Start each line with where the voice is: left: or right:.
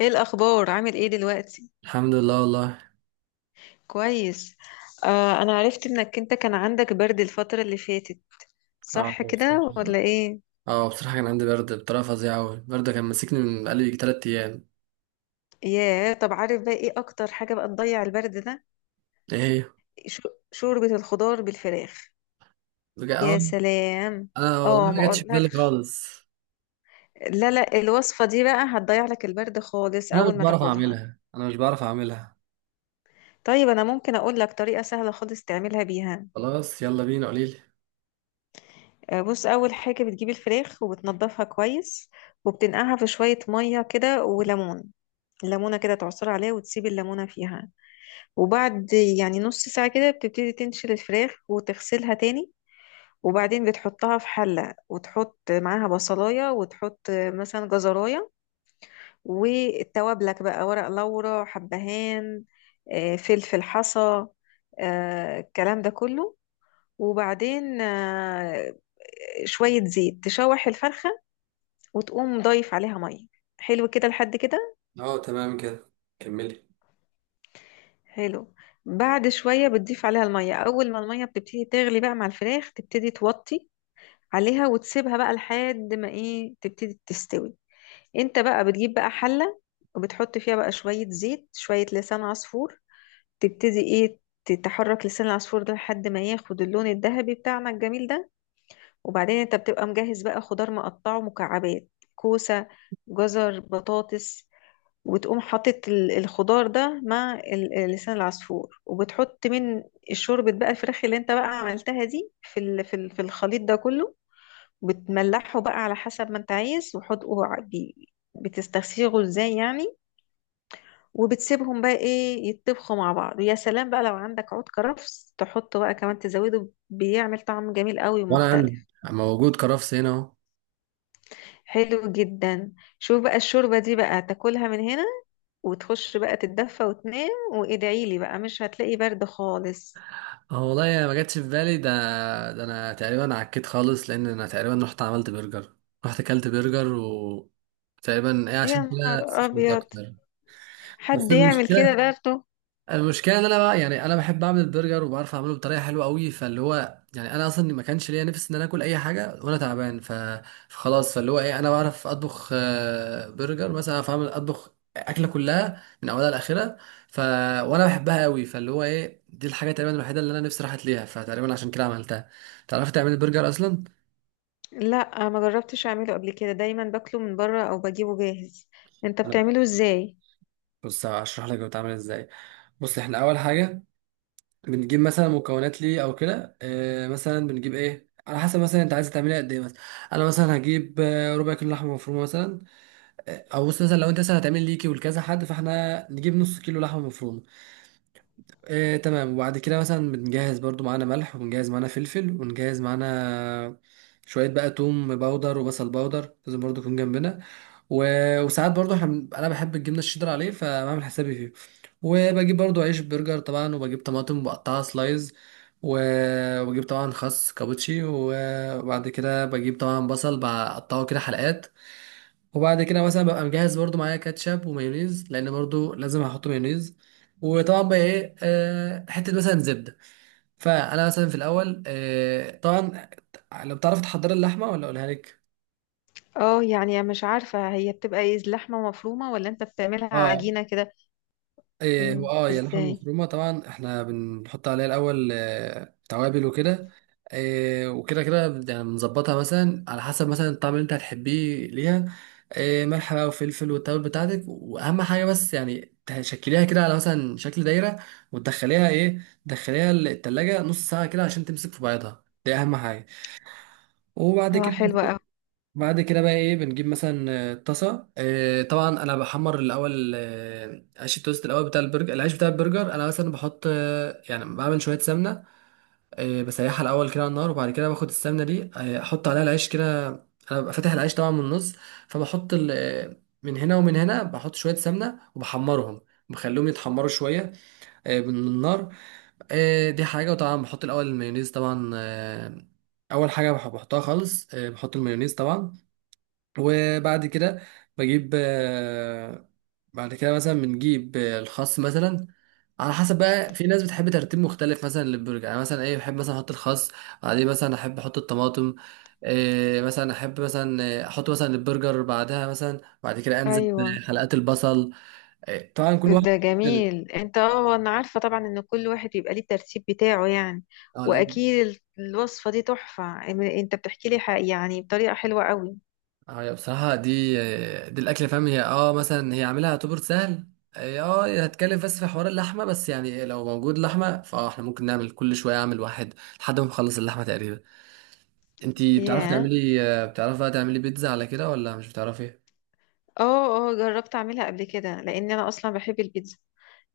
left: ايه الاخبار عامل ايه دلوقتي؟
right: الحمد لله والله.
left: كويس. آه، انا عرفت انك انت كان عندك برد الفترة اللي فاتت،
right: اه
left: صح
right: بصراحة.
left: كده ولا ايه؟
right: اه بصراحة كان عندي برد بطريقة فظيعة أوي، البرد كان ماسكني من بقالي يجي 3 أيام.
left: ياه، طب عارف بقى ايه اكتر حاجة بقى تضيع البرد ده؟
right: إيه هي؟
left: ش- شوربة الخضار بالفراخ.
right: اه،
left: يا سلام.
right: أنا
left: اه،
right: والله ما
left: ما
right: جاتش في بالي
left: اقولكش.
right: خالص.
left: لا لا، الوصفة دي بقى هتضيع لك البرد خالص
right: أنا مش
left: اول ما
right: بعرف
left: تاكلها.
right: أعملها أنا مش بعرف أعملها
left: طيب انا ممكن اقول لك طريقة سهلة خالص تعملها بيها؟
right: خلاص، يلا بينا، قوليلي.
left: بص، اول حاجة بتجيب الفراخ وبتنضفها كويس، وبتنقعها في شوية مية كده وليمون. ليمونة كده تعصر عليها وتسيب الليمونة فيها، وبعد يعني نص ساعة كده بتبتدي تنشل الفراخ وتغسلها تاني. وبعدين بتحطها في حلة وتحط معاها بصلاية وتحط مثلا جزراية، والتوابلك بقى ورق لورا حبهان، فلفل حصى، الكلام ده كله. وبعدين شوية زيت تشوح الفرخة، وتقوم ضايف عليها مية. حلو كده، لحد كده.
right: اه تمام كده، كملي.
left: حلو. بعد شوية بتضيف عليها المية، أول ما المية بتبتدي تغلي بقى مع الفراخ تبتدي توطي عليها وتسيبها بقى لحد ما إيه تبتدي تستوي. أنت بقى بتجيب بقى حلة، وبتحط فيها بقى شوية زيت شوية لسان عصفور، تبتدي إيه تحرك لسان العصفور ده لحد ما ياخد اللون الذهبي بتاعنا الجميل ده. وبعدين أنت بتبقى مجهز بقى خضار مقطعه مكعبات: كوسة، جزر، بطاطس. وتقوم حاطط الخضار ده مع لسان العصفور، وبتحط من شوربة بقى الفراخ اللي انت بقى عملتها دي في الخليط ده كله. بتملحه بقى على حسب ما انت عايز، وحط بتستسيغه ازاي يعني، وبتسيبهم بقى ايه يتطبخوا مع بعض. ويا سلام بقى لو عندك عود كرفس تحطه بقى كمان، تزوده بيعمل طعم جميل قوي
right: وأنا
left: ومختلف.
right: أنا موجود كرفس هنا أهو.
left: حلو جدا. شوف بقى الشوربة دي بقى تاكلها من هنا، وتخش بقى تتدفى وتنام وادعي لي بقى، مش هتلاقي برد خالص.
right: اه والله ما جاتش في بالي ده. ده أنا تقريبا عكيت خالص، لأن أنا تقريبا رحت عملت برجر، رحت أكلت برجر و تقريبا إيه
left: يا
right: عشان كده
left: نهار
right: سخنت
left: ابيض،
right: أكتر. بس
left: حد يعمل كده
right: المشكلة
left: برضه؟
right: المشكله ان انا، بقى يعني انا بحب اعمل البرجر وبعرف اعمله بطريقه حلوه قوي، فاللي هو يعني انا اصلا ما كانش ليا نفس ان انا اكل اي حاجه وانا تعبان فخلاص، فاللي هو ايه، انا بعرف اطبخ برجر مثلا، اعرف اعمل اطبخ اكله كلها من اولها لاخرها. ف وانا بحبها قوي، فاللي هو ايه، دي الحاجه تقريبا الوحيده اللي انا نفسي راحت ليها، فتقريبا عشان كده عملتها. تعرفي تعملي البرجر اصلا؟
left: لا، ما جربتش اعمله قبل كده، دايما باكله من بره او بجيبه جاهز. انت
right: أنا-
left: بتعمله ازاي؟
right: بص هشرح لك بتعمل ازاي. بص، احنا اول حاجه بنجيب مثلا مكونات ليه او كده، آه مثلا بنجيب ايه على حسب مثلا انت عايز تعمليها قد ايه. مثلا انا مثلا هجيب ربع كيلو لحمه مفرومه مثلا، او بص مثلا لو انت مثلا هتعمل ليكي ولكذا حد، فاحنا نجيب نص كيلو لحمه مفرومه. آه تمام، وبعد كده مثلا بنجهز برضو معانا ملح، وبنجهز معانا فلفل، ونجهز معانا شويه بقى توم باودر وبصل باودر، لازم برضو يكون جنبنا. وساعات برضو انا بحب الجبنه الشيدر عليه، فبعمل حسابي فيه. وبجيب برضو عيش برجر طبعا، وبجيب طماطم مقطعه سلايز و... وبجيب طبعا خس كابوتشي وبعد كده بجيب طبعا بصل بقطعه كده حلقات. وبعد كده مثلا ببقى مجهز برضو معايا كاتشب ومايونيز، لان برضو لازم هحط مايونيز. وطبعا بقى ايه، حته مثلا زبده. فانا مثلا في الاول، طبعا لو بتعرف تحضر اللحمه ولا اقولها لك؟
left: اه يعني مش عارفة، هي بتبقى ايه لحمة مفرومة ولا انت بتعملها
right: اه،
left: عجينة كده؟ امم،
right: واه يا لحم
left: ازاي؟
right: مفرومه طبعا، احنا بنحط عليها الاول توابل وكده. وكده كده، يعني بنظبطها مثلا على حسب مثلا الطعم اللي انت هتحبيه ليها. ملح بقى وفلفل والتوابل بتاعتك، واهم حاجه بس يعني تشكليها كده على مثلا شكل دايره. وتدخليها ايه، تدخليها التلاجة نص ساعه كده عشان تمسك في بعضها، دي اهم حاجه. وبعد
left: اه
right: كده
left: حلوة اوي.
right: بعد كده بقى ايه، بنجيب مثلا طاسه، طبعا انا بحمر الاول عيش التوست، الاول بتاع البرجر العيش بتاع البرجر، انا مثلا بحط يعني بعمل شويه سمنه، بسيحها الاول كده على النار، وبعد كده باخد السمنه دي احط عليها العيش كده. انا ببقى فاتح العيش طبعا من النص، فبحط من هنا ومن هنا بحط شويه سمنه وبحمرهم، بخليهم يتحمروا شويه من النار. دي حاجه. وطبعا بحط الاول المايونيز طبعا، اول حاجه بحطها خالص، بحط المايونيز طبعا. وبعد كده بجيب بعد كده مثلا بنجيب الخس مثلا. على حسب بقى، في ناس بتحب ترتيب مختلف مثلا للبرجر. يعني مثلا ايه بحب مثلا احط الخس، بعدين مثلا احب احط الطماطم، إيه مثلا احب مثلا احط مثلا البرجر، بعدها مثلا بعد كده انزل
left: ايوه.
right: بحلقات البصل. إيه طبعا كل واحد
left: ده
right: مختلف.
left: جميل. انت، اه، انا عارفة طبعا ان كل واحد يبقى ليه الترتيب بتاعه يعني.
right: اه.
left: واكيد الوصفة دي تحفة. انت بتحكي لي يعني بطريقة حلوة قوي.
right: اه هي بصراحة، دي دي الأكلة فاهم، هي اه مثلا هي عاملها يعتبر سهل. اه هي هتكلم بس في حوار اللحمة بس، يعني لو موجود لحمة فاه احنا ممكن نعمل كل شوية أعمل واحد لحد ما نخلص اللحمة تقريبا. انتي بتعرفي
left: ياه،
right: تعملي بتعرفي بقى تعملي بيتزا على كده ولا مش بتعرفي؟
left: اه اه جربت اعملها قبل كده لان انا اصلا بحب البيتزا.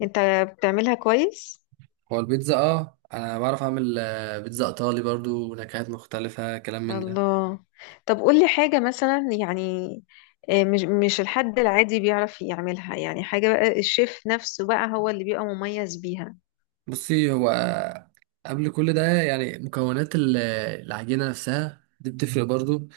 left: انت بتعملها كويس؟
right: هو البيتزا اه أنا بعرف أعمل بيتزا إيطالي برضو، ونكهات مختلفة كلام من ده.
left: الله. طب قولي حاجة مثلا يعني، مش الحد العادي بيعرف يعملها، يعني حاجة بقى الشيف نفسه بقى هو اللي بيبقى مميز بيها.
right: بصي هو قبل كل ده، يعني مكونات العجينة نفسها دي بتفرق برضو.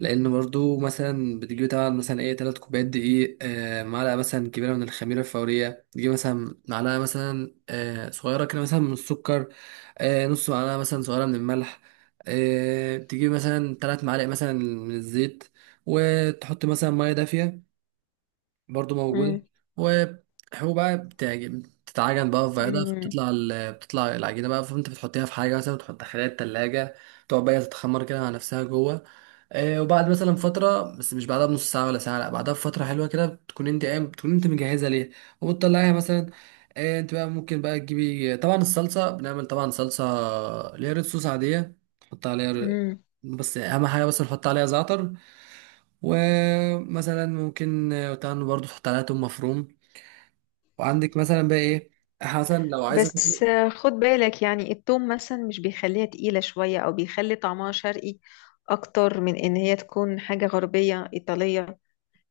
right: لأن برضو مثلا بتجيب طبعا مثلا ايه 3 كوبايات دقيق، معلقة مثلا كبيرة من الخميرة الفورية، تجيب مثلا معلقة مثلا صغيرة كده مثلا من السكر، نص معلقة مثلا صغيرة من الملح، تجيب مثلا 3 معالق مثلا من الزيت، وتحط مثلا مية دافية برضو موجودة.
left: امم.
right: وهو بقى بتتعجن بقى في بياضة، فبتطلع بتطلع العجينة بقى، فانت بتحطيها في حاجة مثلا، بتحط خلال التلاجة تقعد بقى تتخمر كده مع نفسها جوه. آه وبعد مثلا فترة، بس مش بعدها بنص ساعة ولا ساعة، لا بعدها بفترة حلوة كده، بتكون انت قايم بتكون انت مجهزة ليها وبتطلعيها مثلا. آه انت بقى ممكن بقى تجيبي طبعا الصلصة، بنعمل طبعا صلصة اللي هي ريد صوص عادية، تحط عليها
left: امم.
right: بس أهم حاجة بس نحط عليها زعتر، ومثلا ممكن تاخد برضه تحط عليها توم مفروم، وعندك مثلا بقى ايه حسن لو عايزه
left: بس
right: تاكلي.
left: خد بالك يعني التوم مثلا مش بيخليها تقيلة شوية أو بيخلي طعمها شرقي أكتر من إن هي تكون حاجة غربية إيطالية.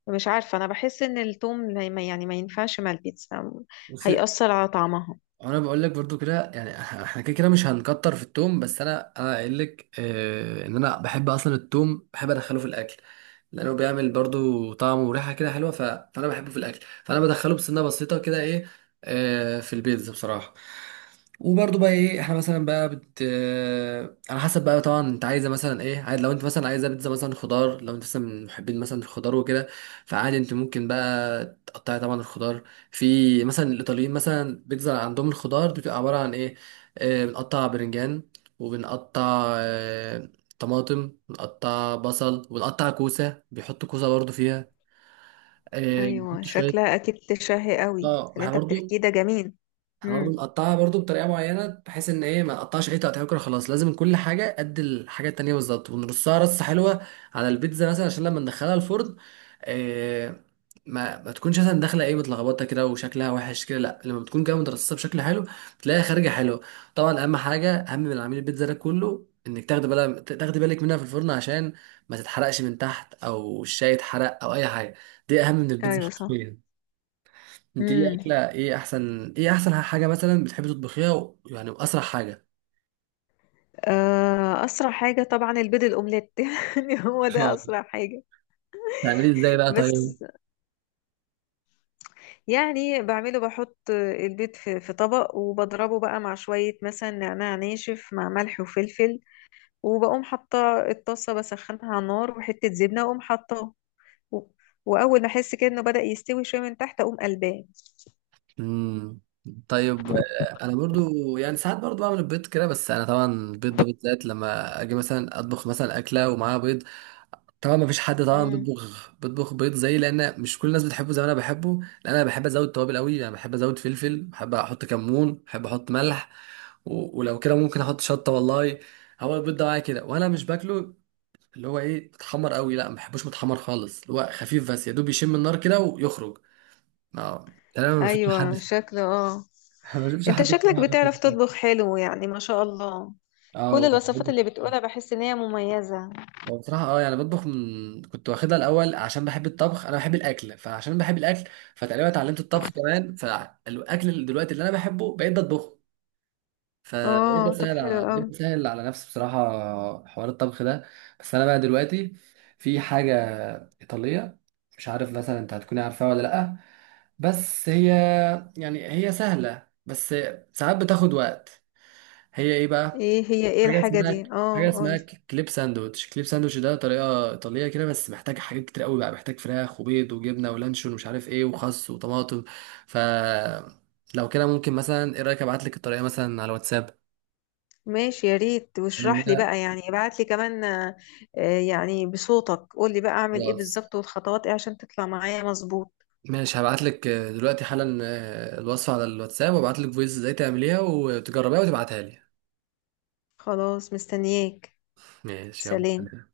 left: مش عارفة، أنا بحس إن التوم يعني ما ينفعش مع البيتزا،
right: بصي
left: هيأثر على طعمها.
right: انا بقول لك برضو كده، يعني احنا كده كده مش هنكتر في التوم، بس انا قايل لك آه ان انا بحب اصلا التوم، بحب ادخله في الاكل لانه بيعمل برضو طعم وريحه كده حلوه فانا بحبه في الاكل، فانا بدخله بسنه بسيطه كده ايه، في البيتزا بصراحه. وبرضه بقى ايه، احنا مثلا بقى بت آه، على حسب بقى طبعا انت عايزه مثلا ايه عايز، لو انت مثلا عايزه بيتزا مثلا خضار، لو انت مثلا من محبين مثلا الخضار وكده، فعادي انت ممكن بقى تقطعي طبعا الخضار. في مثلا الايطاليين مثلا بيتزا عندهم، الخضار دي بتبقى عباره عن ايه، بنقطع برنجان، وبنقطع طماطم، بنقطع بصل، وبنقطع كوسه، بيحطوا كوسه برضه فيها،
left: أيوة،
right: بيحطوا شويه.
left: شكلها أكيد تشهي قوي
right: اه، ما
left: اللي
right: احنا
left: أنت
right: برضه،
left: بتحكيه ده جميل.
right: احنا برضه
left: مم.
right: بنقطعها برضه بطريقه معينه، بحيث ان ايه ما نقطعش اي تقطيع كده خلاص، لازم كل حاجه قد الحاجه التانيه بالظبط، ونرصها رصه حلوه على البيتزا مثلا، عشان لما ندخلها الفرن إيه ما تكونش مثلا داخله ايه متلخبطه كده وشكلها وحش كده، لا لما بتكون جايه مترصصه بشكل حلو بتلاقيها خارجه حلوه. طبعا اهم حاجه، اهم من عميل البيتزا ده كله، انك تاخدي بالك، تاخدي بالك منها في الفرن عشان ما تتحرقش من تحت، او الشاي يتحرق او اي حاجه، دي اهم من البيتزا.
left: أيوة صح.
right: انت ايه
left: مم.
right: اكله، ايه احسن، ايه احسن حاجه مثلا بتحبي تطبخيها يعني واسرع حاجه؟
left: أسرع حاجة طبعا البيض الأومليت يعني هو ده
right: اه.
left: أسرع حاجة.
right: بتعمليه ازاي بقى
left: بس
right: طيب؟
left: يعني بعمله، بحط البيض في طبق وبضربه بقى مع شوية مثلا نعناع ناشف مع ملح وفلفل، وبقوم حاطة الطاسة بسخنها على النار وحتة زبنة وأقوم حاطاه، و- وأول ما أحس كده إنه بدأ يستوي شوية من تحت أقوم قلباه.
right: امم طيب، انا برضو يعني ساعات برضو بعمل البيض كده، بس انا طبعا البيض ده بالذات لما اجي مثلا اطبخ مثلا اكله ومعاها بيض، طبعا ما فيش حد طبعا
left: مم.
right: بيطبخ بيض زي، لان مش كل الناس بتحبه زي ما انا بحبه، لان انا بحب ازود توابل قوي، يعني بحب ازود فلفل، بحب احط كمون، بحب احط ملح، ولو كده ممكن احط شطه والله. هو البيض ده معايا كده وانا مش باكله، اللي هو ايه متحمر قوي، لا ما بحبوش متحمر خالص، اللي هو خفيف بس يا دوب يشم النار كده ويخرج. ما يعني انا ما بشوفش حد
left: أيوة شكله آه.
right: ما بشوفش
left: أنت
right: حد
left: شكلك
right: بصراحة بياكل
left: بتعرف
right: كده.
left: تطبخ حلو يعني ما شاء الله، كل
right: اه يعني
left: الوصفات
right: برضه-
left: اللي بتقولها بحس إن هي مميزة.
right: هو بصراحة اه يعني بطبخ من كنت واخدها الأول، عشان بحب الطبخ، أنا بحب الأكل، فعشان بحب الأكل فتقريبا اتعلمت الطبخ كمان، فالأكل اللي دلوقتي اللي أنا بحبه بقيت بطبخه،
left: آه
right: فبقيت
left: طب حلو
right: بسهل بقيت
left: أوي.
right: بسهل على نفسي بصراحة حوار الطبخ ده. بس أنا بقى دلوقتي في حاجة إيطالية، مش عارف مثلا أنت هتكوني عارفاها ولا لأ، بس هي يعني هي سهلة بس ساعات بتاخد وقت. هي إيه بقى؟
left: إيه هي، إيه
right: حاجة
left: الحاجة
right: اسمها
left: دي
right: حاجة
left: آه؟
right: اسمها كليب ساندوتش، كليب ساندوتش ده طريقة إيطالية كده، بس محتاج حاجات كتير قوي بقى، محتاج فراخ وبيض وجبنة ولانشون ومش عارف إيه وخس وطماطم. ف لو كده ممكن مثلا ايه رأيك ابعت لك الطريقة مثلا على واتساب؟
left: ماشي، يا ريت،
right: ان
left: واشرح لي
right: انا
left: بقى يعني، ابعت لي كمان. يعني بصوتك قول لي بقى اعمل ايه
right: خلاص،
left: بالظبط والخطوات ايه عشان تطلع معايا مظبوط.
right: ماشي هبعت لك دلوقتي حالا الوصفه على الواتساب، وابعت لك فويس ازاي تعمليها وتجربيها وتبعتها لي.
left: خلاص، مستنياك.
right: ماشي
left: سلام.
right: يلا.